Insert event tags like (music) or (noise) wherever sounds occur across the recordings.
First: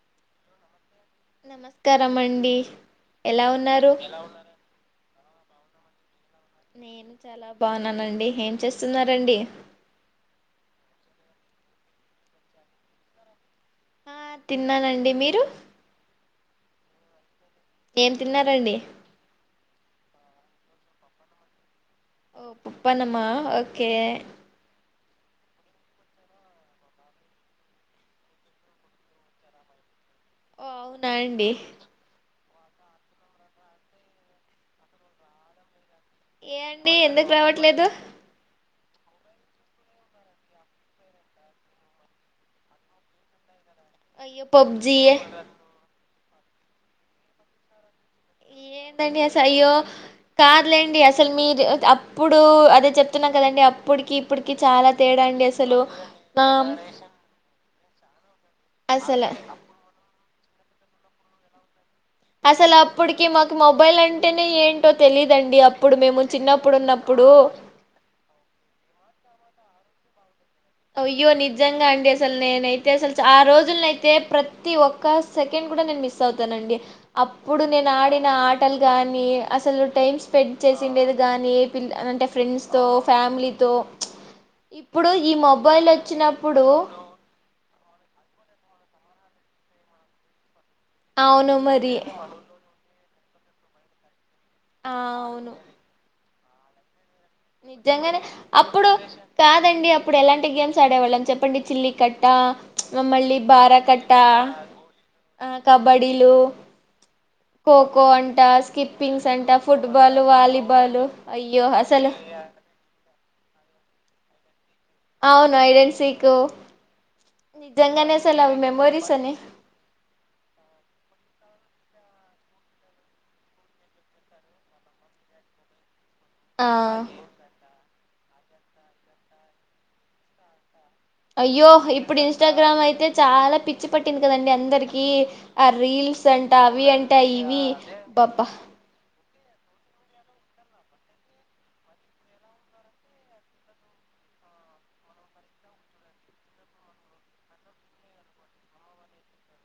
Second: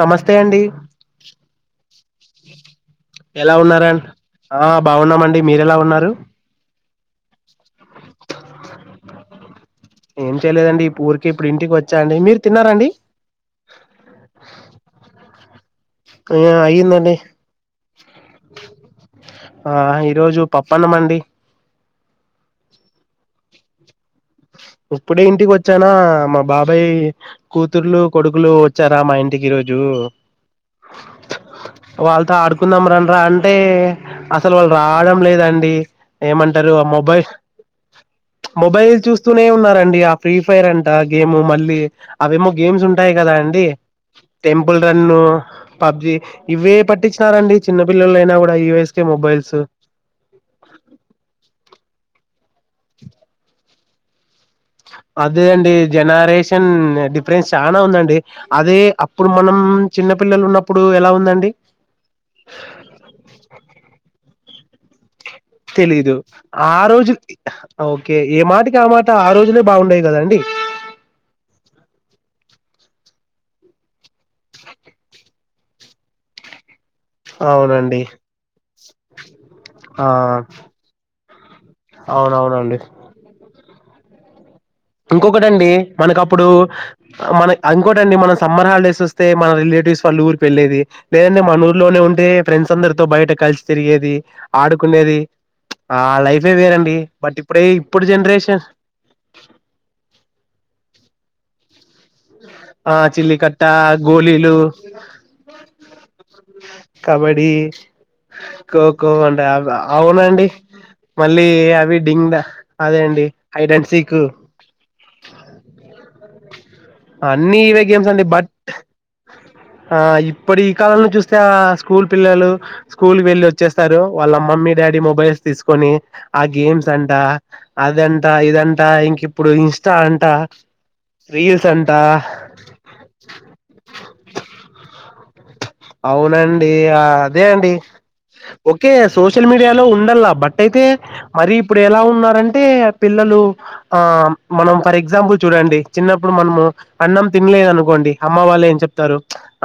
నమస్తే అండి నమస్కారం అండి ఎలా ఉన్నారా ఆ బాగున్నామండి మీర ఎలా ఉన్నారు బాగున్నానండి ఏం చేస్తున్నరండి ఏం చేయలేదండి ఈ ఊరికి ఇప్పుడు ఇంటికి వచ్చా అండి మీరు తిన్నారండి ఆ తిన్నానండి మీరు ఆ అయ్యిందండి ఏం తిన్నారండి ఈ రోజు పప్పన్నం అండి ఓ పప్పనమా ఓకే ఇప్పుడే ఇంటికి వచ్చానా మా బాబాయ్ కూతుర్లు కొడుకులు వచ్చారా మా ఇంటికి ఈ రోజు ఓ అవునా అండి కుందాం రండ రా అంటే అసలు వాళ్ళు రావడం లేదండి ఏ ఏమంటారు ఆ అండి మొబైల్ ఎందుకు రావట్లేదు మొబైల్ చూస్త స్తూనే ఉన్నారండి ఆ ఫ్రీ ఫైర్ అంట గేమ్ మళ్ళీ అవేమో గేమ్స్ ఉంటాయి కదా అండి అయ్యో టెంపుల్ పబ్జి రన్ను పబ్జి ఇవే పట్టించినారండి చిన్న ఏంటండి అసలు అయ్యో కార్లేండి అసలు మీరు అప్పుడు లూ అదే చెప్తున్నాం కదండి అప్పటికి చాలా తేడా అదే అండి అసలు ఆ జనరేషన్ డిఫరెన్స్ చాల ఉందండి అదే అప్పుడు అసలు మనం చిన్న పిల్లలు ఉన్నప్పుడు ఎలా ఉందండి అసలు అప్పటికి మాకు మొబైల్ అంటేనే ఏంటో తెలీదండి అప్పుడు తెలీదు మేము చిన్నప్పుడు ఆ రోజు ఉన్నప్పుడు ఓకే ఏ మాటకి ఆ మాట ఆ రోజులే బాగుండేయి కదండి అయ్యో నిజంగా అండి అసలు నేనైతే అసలు ఆ రోజులనయితే ప్రతి ఒక్క సెకండ్ కూడా నేను మిస్ అవుతానండి అప్పుడు నేను అవునండి ఆడిన ఆటలు గాని అసలు ఆ టైమ్ స్పెండ్ చేసిండేది కాగాని ఏ పిల్ అంటే ఫ్రెండ్స్ అవునవునండి తో ఫ్యామిలీతో ఇప్పుడు ఈ మొబ్ కి మనకప్పుడు మన ఇంకోటి అండి మనం సమ్మర్ హాలిడేస్ వస్ తె మన రిలేటివ్స్ వాళ్ళు ఊరి పెళ్ళది లేదంటే అవును మన మరి ఊరులోనే ఉంటే ఫ్రెండ్స్ అందరు తో బయట కలిసి తిరిగేది ఆ ఆడుకునేది అవును ఆ లైఫే వేరండి బట్ ఇప్పుడే ఇప్పుడు నిజంగానే జనరేషన్ అప్పుడు కాదండి అప్పుడు ఎలాంటి గేమ్స్ ఆడేవాళ్ళం చెప్పండి చిల్లి కట్ కట్ట ప్చ్ ఆ మ మళ్ళీ చిల్లికట్ట బార కట్ట గోళీలు ఆ కబడ్డీలు కబడ్డీ ఖోఖో అంట ఖోఖో స్కిప్పింగ్స్ అంటే అంట అవ్- ఫుట్బాలు అవునండి వాలీబాలు మళ్ళీ అయ్యో అవి అసలు డింగ్ డ అదే అండి హైట్ అండ్ సీక్ అవును ఐడెన్ సీకు అన్ని ఇవే గేమ్స్ అండి బట్ మెమోరీస్ అని ఆ ఇప్పడు ఈ కాలంలో చూస్తే ఆ స్కూల్ పిల్లలు స్కూల్కి వెళ్ళి వచ్చేస్తారు వాళ్ళ మమ్మీ డాడీ మొబైల్స్ తీసుకొని ఆ గేమ్స్ అంట అదంట ఇదంట ఇంక ఇప్పుడు ఇన్స్టా అంట రీల్స్ అయ్యో ఇప్ అంట ఇప్పుడు ఇన్స్టాగ్రామ్ అయితే చాలా పిచ్చి పట్టింది కదండి అందరికి ఆ రీల్స్ అంట అవునండి. అవి ఆ! అంటే ట అదే యివి అండి. అబబా ఓకే సూ సోషల్ మీడియాలో ఉండల్లా బట్ అయితే మరి ఇప్పుడు ఎలా ఉన్నారంటే పిల్లలు ఆ అ మనం ఫర్ ఎగ్జాంపుల్ చూడండి చిన్నప్పుడు మనము అన్నం తినలేదు అనుకోండి అమ్మ వాళ్ళు ఏం చెప్తారు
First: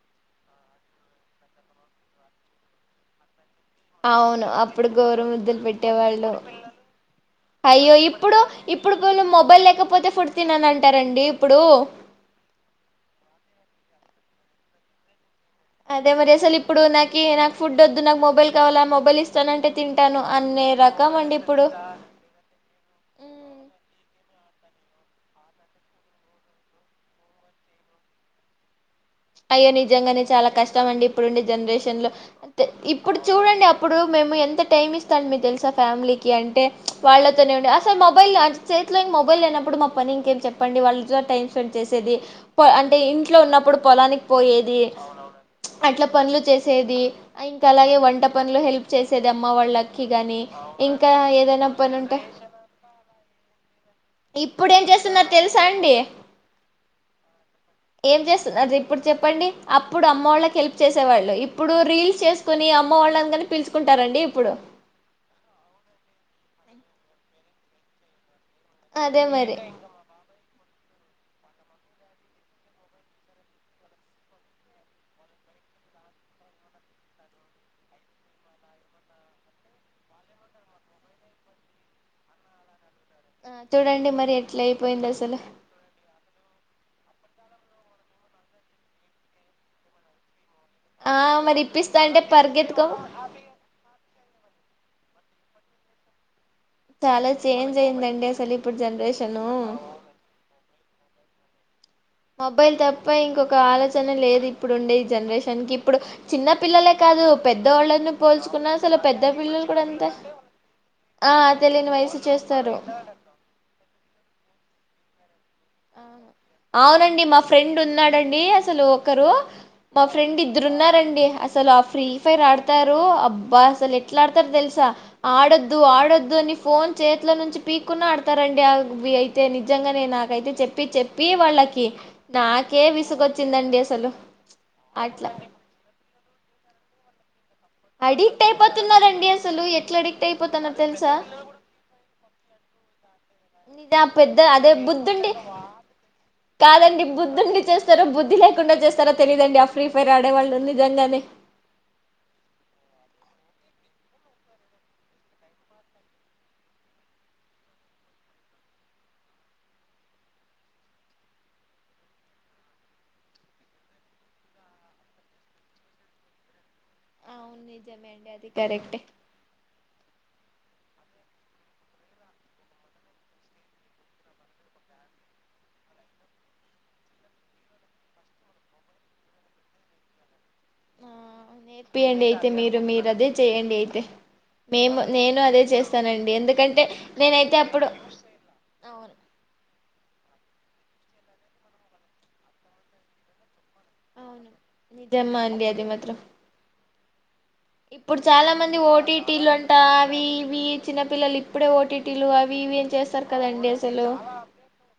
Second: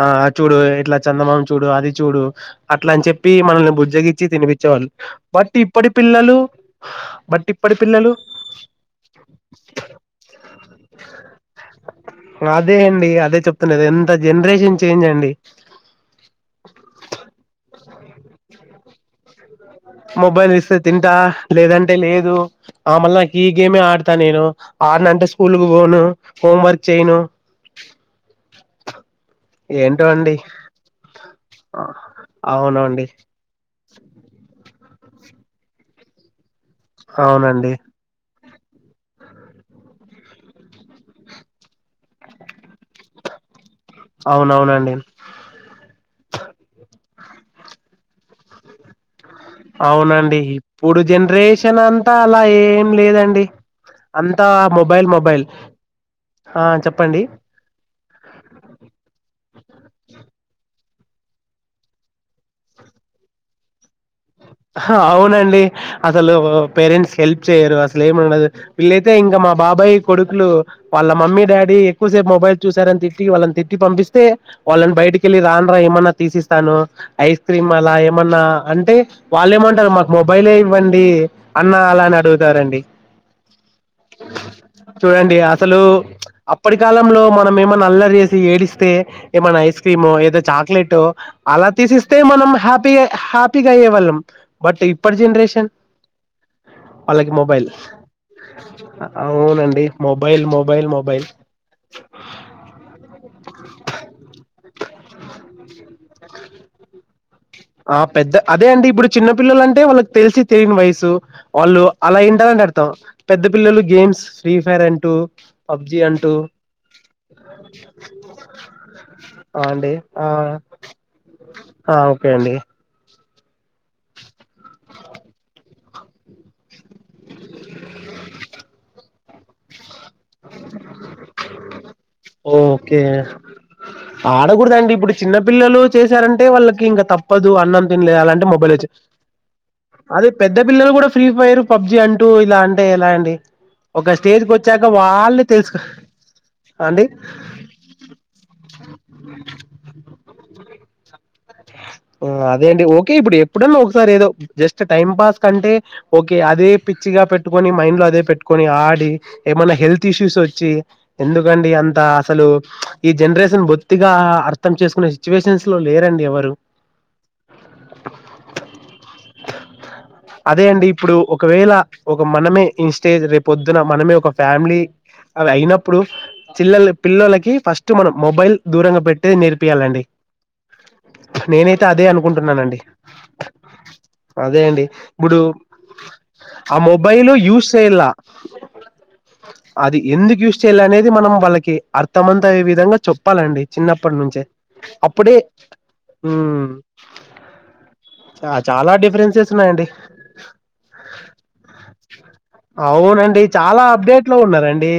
ఆ చూడు ఇట్లా చందమామ చూడు అది చూడు పుడు అట్లా అని చెప్పి మనల్ బుజ్జగిచ్చి అవును తినిపించేవాళ్ళు అప్పుడు గోరు బట్ ముద్దలు ఇప్పటి పెట్టేవాళ్ళు పిల్లలు బట్ ఇప్పటి అయ్యో పిల్లలు ఇప్పుడు ఇప్పుడు పిళ్లు మొబైల్ లేకపోతే ఫుడు తిన్నను అంటారండి ఇప్పుడు అదే అండి అదే చెప్తున్నది అంత జనరేషన్ చేంజ్ అండి దు నాకు మొబైల్ కావాలా మొబైల్ ఇస్తానంటే తింటాను మొబైల్ అనే ఇస్తే రకం తింటా అండి ఇప్పుడు లేదంటే లేదు ఆ మళ నాకు ఈ మ్మ్. గేమే ఆడ త నేను ఆరునంటే స్కూల్ కు పోను హోం వర్క్ చేయను అయ్యో ఏంటో నిజంగానే అండి చాలా కష్టం అండి ఇప్పుడుండే జనరేషన్ లో అే అవునండి ఇప్పుడు చూడండి అప్పుడు మేము ఎంత టైమ్ ఇస్తాం మీ తెలుసా ఫ్యామిలీకి అంటే వాళ్ళతోనే ఉడి అవునండి అసలు మొబైల్ చేతిలో ఇ మొబైల్ లేనప్పుడు మా పని ఇంకేం చెప్పండి వాళ్ళ టైం స్పెండ్ చేసేది ప అంటే ఇంట్లో ఉన్నప్పుడు పొలానికి పోయేది అవునవునండి అట్లా పనులు చేసేది ఇంకా అలాగే వంట పనులు హెల్ప్ చేస్ సెది అమ్మ వాళ్ళకి ని అవునండి ఇప్పుడు ఇంకా ఏదైనా జనరేషన్ పని అంతా ఉంటా అలా ఏం లేదండి అంతా ఇప్పుడు ఏం మొబైల్ చేస్తున్న మొబైల్ తెలుసా అండి ఆ చెప్పండి ఏం చేస్తున్న ఇప్పుడు చెప్పండి అప్పుడు అమ్మ వాళ్ళకి హెల్ప్ చేసేవాళ్ళు ఇప్పుడు రీల్స్ చేసుకుని అమ్మ వాళ్ళందరని పిలుచుకు అంటారండి అవునండి అసలు పేరెంట్స్ హెల్ప్ చేయరు అసలు ఏముండదు వీళ్ళైతే అదే ఇంకా మా మరి బాబాయ్ కొడుకులు వాళ్ళ మమ్మీ డాడీ ఎక్కువ సేపు మొబైల్ చూశారని తిట్టి వాళ్ళని తిట్టి పంపిస్తే వాళ్ళని బయటికెళ్ళి రాన్ రా ఏమన్నా తీసిస్తాను ఐస్ క్రీమ్ అలా ఏమన్నా అంటే వాళ్లేమంటారు మాకు మొబైలే ఇవ్వండి అన్న అలానే అడుగుతారండి ఆ చూడండి మరి ఎట్ల అయిపోయింది అసలు అప్పటి కాలంలో మనం ఏమన్నా అల్లరి చేసి ఏడిస్తే ఏమైనా ఐస్ క్రీమో ఏదో చాక్లెటో ఆ మరి అలా ఇప్పిస్తా తీసిస్తే అంటే మనం పరిగెత్తుకో హ్యాపీ హ్యాపీగా అయ్యేవాళ్ళం బట్ ఇప్పటి జెనరేషన్ వాళ్ళకి చాలా మొబైల్ చేంజ్ అయిందండి అసలు ఇప్పుడు జనరేషను అవునండి మొబైల్ మొబైల్ మొబైల్ మొబైల్ తప్ప ఇంకొక ఆలోచన లేదు ఇప్పుడు ఉండే ఈ జనరేషన్ కి ఇప్పుడు చిన్న పిల్లలే కాదు ఆ పెద్దవాళ్ళని పెద్ద అదే పోల్చుకున్నా అండి అసలు ఇప్పుడు పెద్ద చిన్న పిల్లలు అంటే కూడా అంతే వాళ్ళకి తెలిసి తెలియని వయసు ఆ వాళ్ళు తెలియని వయసు అలా ఏంట చేస్తారు అర్ధం పెద్ద పిల్లలు గేమ్స్ ఫ్రీ ఫైర్ అంటూ పబ్జి ఆ అంటూ అవునండి మా ఫ్రెండ్ ఉన్నాడండి అసలు ఒకరు ఆ అండి మా ఆ ఫ్రెండ్ ఇద్దరు ఉన్నారండి అసలు ఆ ఫ్రీ ఓకే ఫైర్ అండి ఆడతారు అబ్బా అసలు ఎట్లా ఆడతారో తెలుసా ఆడొద్దు ఆడొద్దు అని ఫోన్ చేతిల నుంచి పీక్కున్నా ఆడతారండి ఆ అయితే నిజంగా నాకైతే చెప్పి చెప్పి వాళ్ళకి నాకే ఓకే విసుకొచ్చిందండి అసలు ఆడకూడదండి ఇప్పుడు అట్లా చిన్న పిల్లలు చేశారంటే వాళ్ళకి ఇంకా తప్పదు అన్నం తినలే అలా అడిక్ట్ అంటే మొబైల్ ఇచ్చేయొచ్చు అయిపోతున్నారండి అసలు ఎట్లా అడిక్ట్ అదే పెద్ద అయిపోతున్నారో పిల్లలు కూడా తెలుసా ఫ్రీ ఫైర్ పబ్జి అంటూ ఇలా అంటే ఎలా అండి (unintelligible) పెద్ద అదే బుద్ధుండి ఆళ్లు తెలుసు అండి కాదండి బుధ్ధి ఉండి చేస్తారో బుద్ధి లేకుండా చేస్తారో తెలిదండి ఆ ఫ్రీ ఫైర్ ఆడేవాళ్ళు నిజంగానే అదే అండి ఓకే ఇప్పుడు ఎప్పుడన్నా ఒకసారి ఏదో జస్ట్ టైం పాస్ కంటే ఓకే అదే పిచ్చిగా పెట్టుకొని మైండ్ లో అదే పెట్టుకొని ఆడి ఏమన్నా హెల్త్ ఇష్యూస్ వచ్చి ఎందుకండి అంత అసలు ఈ జనరేషన్ బొత్తిగా అర్థం చేసుకునే సిచ్యువేషన్స్ లో లేరండి ఎవరు కరక్టే అదే అండి ఇప్పుడు ఒకవేళ ఒక మనమే ఈ స్టేజ్ రేపు పొద్దున మనమే ఒక ఫ్యామిలీ అవి అయినప్పుడు చిల్లలు పిల్లలకి ఫస్ట్ మనం మొబైల్ దూరంగా పెట్టిది నేర్పియాలండి ఆ నేనైతే అదే నేర్పియండి అయితే అనుకుంటున్నానండి మీరు మీరు అదే చేయండి అయితే అదే అండి మేము ఇప్పుడు నేను అదే చేస్తానండి ఆ ఎందుకంటే మొబైలు నేనైతే యూస్ అప్పుడు చేయలా అవును అది ఎందుకు యూస్ చేయాలి అనేది మనం వాళ్ళకి అర్ధమంతయ్యే విధంగా చెప్పాలండి చిన్నప్పటి నుంచే అవును అప్పుడే నిజమా అండి అది మాత్రం మ్మ్ ఇప్పుడు చాలా మంది ఓటీటీలు అంటా అవి ఇవి చిన్న పిల్లలు ఇప్పుడే ఓటీటీలు అవి ఇవి చే అవునండి చాలా అప్డేట్ లో ఉన్నారండి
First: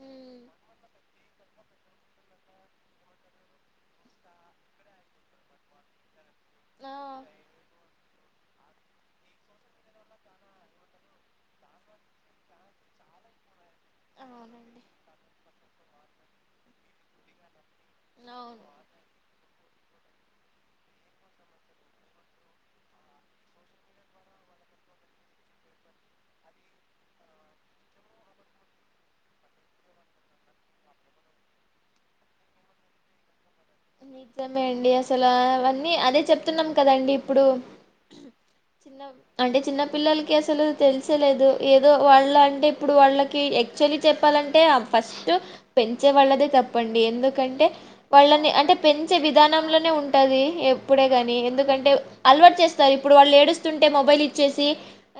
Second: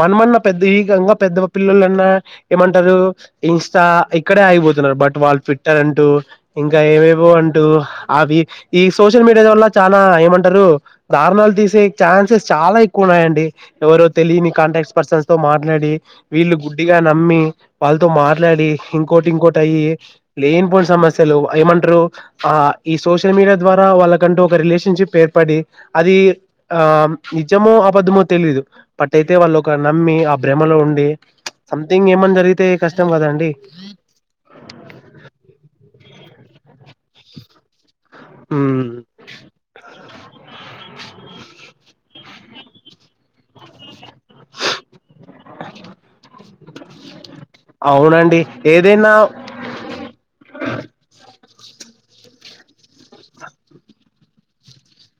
మనమన్న ఉమ్, పెద్ద ఏకంగా పెద్ద పిల్లలన్నా ఏమంటారు ఇంస్టా ఇక్కడే ఆయిపోతున్నారు బట్ వాళ్ళు ట్విట్టర్ అంటూ ఇంకా ఆ ఏవేవో అంటూ అవి ఈ సోషల్ మీడియాల వల్ల చాలా ఏమంటారు దారుణాలు తీసే ఛాన్సెస్ చాలా ఎక్కువ ఉ న్నాయండి ఎవరో తెలియని అవునండి కాంటాక్ట్ పర్సన్స్ తో మాట్లాడి వీళ్ళు గుడ్డిగా నమ్మి వాళ్ళతో అవును మాట్లాడి ఇంకోటి ఇంకోటి అయ్యి లేనిపోని సమస్యలు ఏమంటారు ఆ ఈ సోషల్ మీడియా ద్వారా వాళ్ళకంటూ ఒక రిలేషన్షిప్ ఏర్ పడి అది ఆ నిజమో అబద్ధమో తెలిదు బట్ అయితే వాళ్ళు ఒక నమ్మి భ్రమలో ఉండి సంథింగ్ ఏమన్నా జరిగితే కష్టం కదండీ నిజమేయండి అసలు అవన్నీ అదే చెప్తున్నాం కదండి ఇప్పుడు ఉమ్, అంటే చిన్న పిల్లలకి అసలు తెలిసో లేదో ఏదో వాళ్ళ అంటే ఇప్పుడు వాళ్ళకి యాక్చువల్లీ చెప్పాలంటే ఫస్ట్ పెంచే వాళ్ళదే తప్పండి ఎందుకంటే వాళ్ళ మి ఏర్ పెంచే విధానంలోనే ఉంటది ఎప్పుడే గాని ఎందుకంటే అలవాటు చేస్తారు ఇప్పుడు వాళ్ళు ఏడుస్తుంటే మొబైల్ ఇచ్చేసి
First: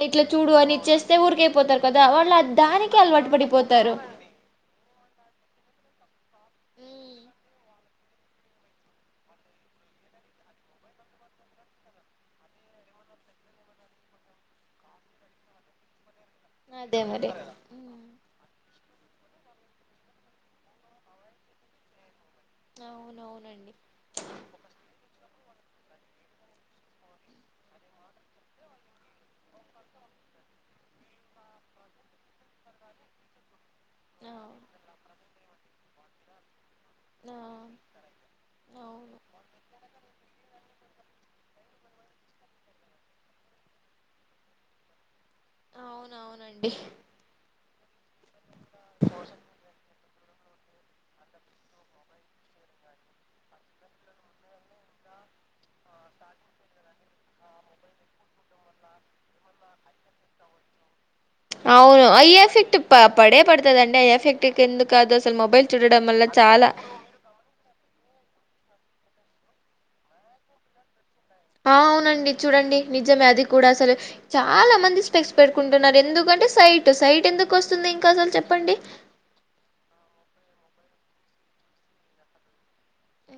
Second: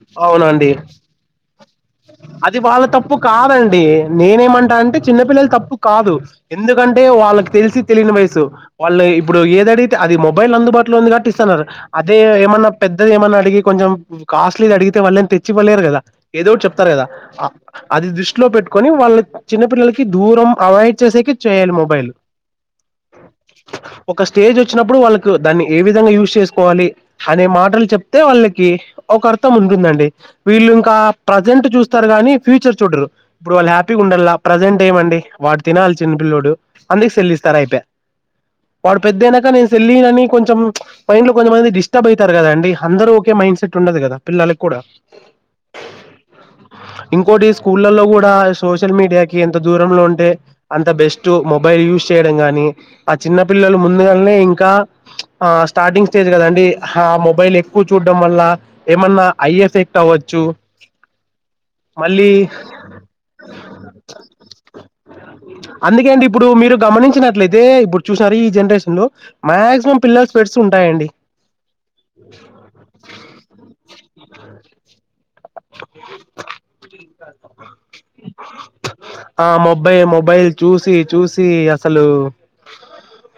ఇట్లా చూడు అవునండి అని ఇచ్చేస్తే ఊరికయిపోతారు. అది వాళ్ళ తప్పు కాదండి నేనేమంటా అంటే చిన్నపిల్లలు తప్పు కాదు. ఎందుకంటే ఉమ్, వాళ్ళకి తెలిసి తెలియని వయసు వాళ్ళు ఇప్పుడు ఏదడిగితే అది మొబైల్ అందుబాటులో ఉంది కాబట్టి ఇస్తున్నారు. అదే ఏమన్నా పె పెద్దది ఏమన్న అడిగి కొంచె కాస్ట్లీది అడిగితే వాళ్ళని తెచ్చివ్వ లేరు కదా ఏదో ఒకటి తారు అదే కదా మరి అది ఉమ్, దృష్టిలో పెట్టుకొని వాళ్ళ చిన్నపిల్లలకి దూరం అవాయిడ్ చేసేకి చేయాలి మొబైల్. అవునవునండి ఒక స్టేజ్ వచ్చినప్పుడు వాళ్ళ ద్దు దాన్ని ఏ విధంగా యూజ్ చేసుకోవాలి అనే మాటలు చెప్తే వాళ్ళకి ఒక అర్థం ఉంటుదండి. వీళ్ళు ఇంకా ప్రజెంట్ చూస్తారు గాని ఫ్యూచర్ చూడరు ఇప్పుడు వాళ్ళు హ్యాపీగా ఉండాలా ఆ, ప్రజెంట్ ఏమండి వాడు తినాలి చిన్న పిల్లోడు. అందుకె సెల్ ఆ, ఇస్తారు అయిపె వాడు అవును పెద్ద అయినాక నేను సెల్ ఇయ్యానని కొంచెం చ్ మైండ్ లో కొంత మంది డిస్టర్బ్ అయితారు కదండి. అందరూ ఒకే మైండ్ సెట్ ఉండదు కదా పిల్లలకి కూడా అవునవునండి ఇంకోటి స్కూళ్లలో కూడా సోషల్ మీడియాకి ఎంత దూరంలో ఉం టే అంత బెస్ట్ మొబైల్ యూస్ చేయడం గాని, ఆ చిన్న పిల్లలు ముందుగాల్నే కా ఆ స్టార్టింగ్ స్టేజ్ కదండి, ఆ మొబైల్ ఎక్కువ చూడడం వల్ల ఏమన్నా ఐ ఎఫెక్ట్ అవ్వచ్చు. చ్చు అవును ఐ ఎఫెక్టప్ప పడే పడతదండి ఐ ఎఫెక్ట్ ఎందుకు కాదు అసలు మొబైల్ చూడడం వల్ల చాలా చూసినట్లయితే ఇప్పుడు చూసినారు ఈ జనరేషన్ లో మాక్సిమం పిల్లలుకు స్పెడ్స్ ఉంటాయండి. ఆ అవునండి చూడండి నిజమే అది కూడా అసలు చాలా మంది స్పెడ్స్ పెట్టుకుంటున్నారు ఎందుకంటే సైట్ సైట్ ఎందుకు వస్తుంది ఇంకసలు చెప్పండి. ఆ మొబై మొబైల్ చూసి చూసి అసలు ఊ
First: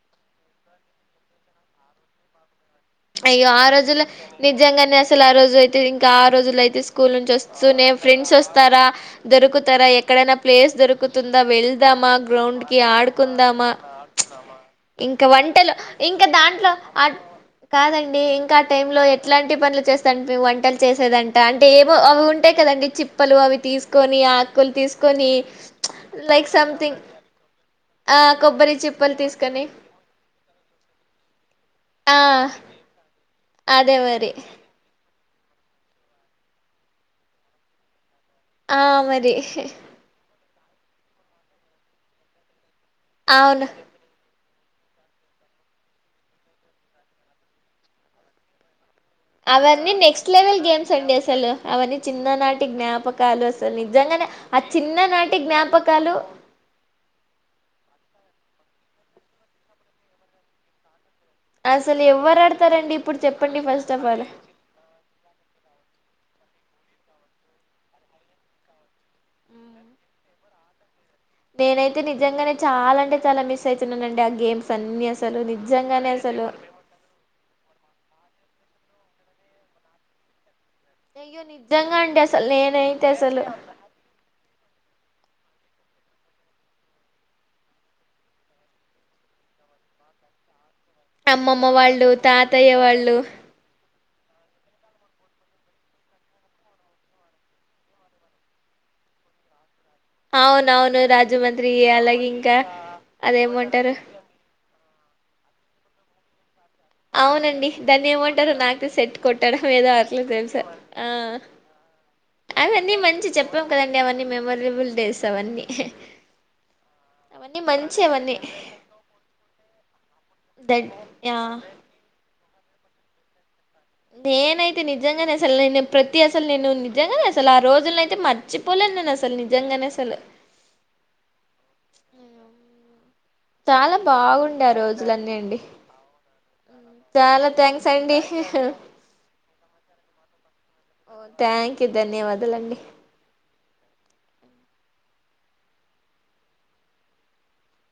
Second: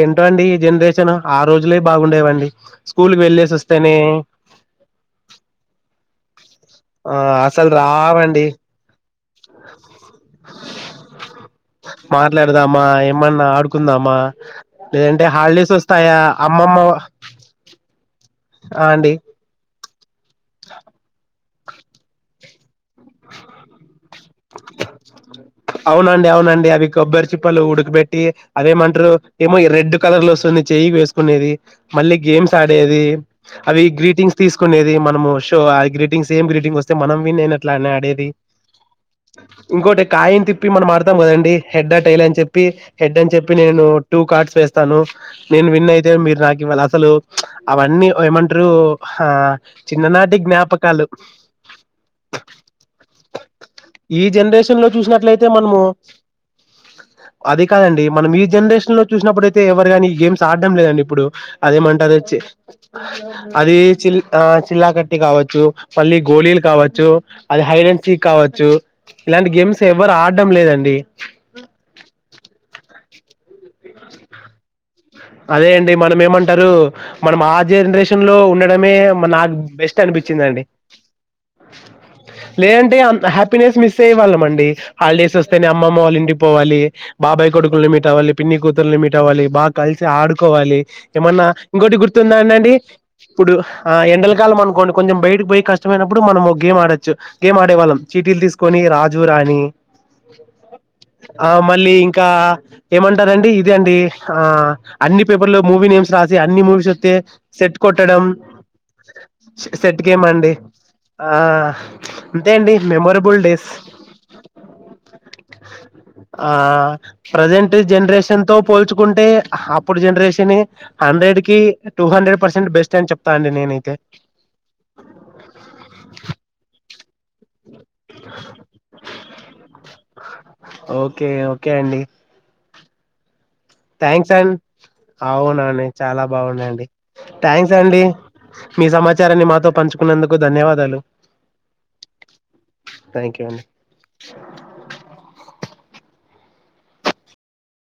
ఏంటో అండి ఈ జనరేషన్ ఆ రోజులే బాగుండేవండి. స్కూల్ కి అయ్యో వెళ్ళేసి ఆ వస్తేనే రోజులు నిజంగానే అసలు ఆ రోజు అయితే ఇంకా ఆ రోజుల అయి స్కూల్ ఆ నుంచి అసలు వస్తూనే ఫ్రెండ్స్ రావండి వస్తారా, దొరుకుతారా ఎక్కడైనా ప్లేస్ దొరుకుతుందా వెల్ మాట్లాడదామా, ఏమన్నా ఆడుకుందామా లేదంటే ఇంకా హల్డేస్ వంటలు వస్తాయా ఇంకా దాంట్లో అమ్మమ్మ మావ ఆ కాదండి ఇంకా ఆ టైంలో ఎట్లాంటి పనులు చేస్తాంటే వంటలు చేసేదన్ దాంటే ఏమో అవి ఉంటాయి కదండి. చిప్పలు అవి తీసుకొని, ఆకులు తీసుకొని చ్ లైక్ సమ్థింగ్ పెట్టి అదేమంటరు ఏమో ఎ రెడ్ కలర్ లో వస్తుంది చెయి వేసుకునేది. మళ్ళీ ఆ గేమ్స్ ఆడేది అవి అదే మరి గ్రీటింగ్స్ తీసుకునేది మనము. షో ఆ గ్రీటింగ్ సేమ్ గ్రీటింగ్ వస్తే మనం విన్ అయినట్ అని అడేది. ఆ మరి ఇంకోటి కయంతీ ప్పి మనం ఆడతాం కదండి హెడ్ టైల్ అని చెప్పి హెడ్ అని చెప్పి అవును నేను టూ కార్డ్స్ వేస్తాను నేను విన్ అయితే మీరు నాకి ఇవాళ అసలు చ్ అవన్నీ ఓ ఏమంటరు. అవన్ని నెక్స్ట్ లెవెల్ గేమ్స్ అండి అసలు అవన్ని చిన్ చిన్న నాటి జ్ఞాపకాలు అసలు ఈ నిజంగానే ఆ జనరేషన్ లో చిన్ననాటి చూసినట్లయితే మనము జ్ఞాపకాలు అది కాదండి మనం ఈ జనరేషన్ లో చూసినప్పుడుయితే ఎవరు గాని ఈ గేమ్స్ ఆడడం లేదండి ఇప్పుడు. అసలు అదేమంటారు చ్చి ఎవరు ఆడతారండి ఇప్పుడు చెప్పండి అది ఫస్ట్ ఆఫ్ చిల్ ఆల్ చిల్లాకట్టి కావచ్చు మళ్లి గోలీలు కావచ్చు, అది హైడ్ అండ్ చీక్ కావచ్చు ఇలాంటి గేమ్స్ ఎవ్వరు ఆడడం లేదండి. నేనైతే నిజంగానే చాలా అంటే చాలా మిస్ అయితున్నానండి ఆ గేమ్స్ అన్ని అసలు అదే అండి నిజంగానే మనం అసలు ఏమంటారు మనం ఆ జనరేషన్ లో ఉండడమే నాకు బెస్ట్ అనిపించిందండి. అయ్యో నిజంగా అండి అసలు లేదంటే నేనైతే అంత్ అసలు హ్యాపీనెస్ మిస్ అయ్యే వాళ్ళం అండి హాలిడేస్ వస్ నే అమ్మమ్మ వాళ్ళ ఇంటికి పోవాలి బాబాయ్ కొడుకుల్ని మీటవ్వాలి పిన్ని కూతుర్లని మీట్ అవ్వాలి బా కలిసి ఆడుకోవాలి ఏమన్నా అమ్మమ్మ ఇంకోటి వాళ్ళు గుర్తుందా తాతయ్య అండి వాళ్ళు ఇప్పుడు ఆ ఎండలకాలం అనుకోండి కొంచెం బయట పోయి కష్టమయినప్పుడు మనం ఒక గేమ్ ఆడచ్చు గేమ్ ఆడేవాళ్ళం చీటీలు తీసుకొని రాజు రాణి అవునవును ఆ రాజమండ్రి మళ్ళీ అలాగే ఇంకా ఏమంటారండి అదేమంటారు ఇదండి ఆ అన్నీ పేపర్లో మూవి నేమ్స్ రాసి అన్ని మూవీ అవునండి దాన్ని ఏమంటారు నాకే సెట్ కొట్టడం సె ఏదో సెట్ అట్ల గేమ్ అండి తెలుస ఆ అంతే అండి అవన్నీ మంచి మెమొరబుల్ చెప్పాం డేస్ కదండి అవన్నీ మెమరబుల్ డేస్ అవన్నీ ఆ అవన్నీ ప్రజంటు మంచి అవన్నీ జనరేషన్ తో పోల్చుకుంటే హప్పుడు జెనరేషనే దట్ యా హండ్రెడ్ కి టూ హండ్రెడ్ పర్సెంట్ బెస్ట్ అని చెప్తానండి నేను నేనైతే నిజంగానే అసలు నే ప్రతి అసలు నేను నిజంగనే అసలు ఆ రోజులనైతే మర్చిపోలే నేను అసలు నిజంగానే అసలు కే అండి చాలా థ్యాంక్స్ అం బాగుండే ఆ రోజులన్నీ అండి అవునండి చాలా బాగుండ అండి థ్యాంక్స్ అండి మీ సమాచారాన్ని మాతో పంచుకున్నందుకు ధన్యవాదాలు ఓ థ్యాంక్యు ధన్యవదలండి థ్యాంక్యూ అండి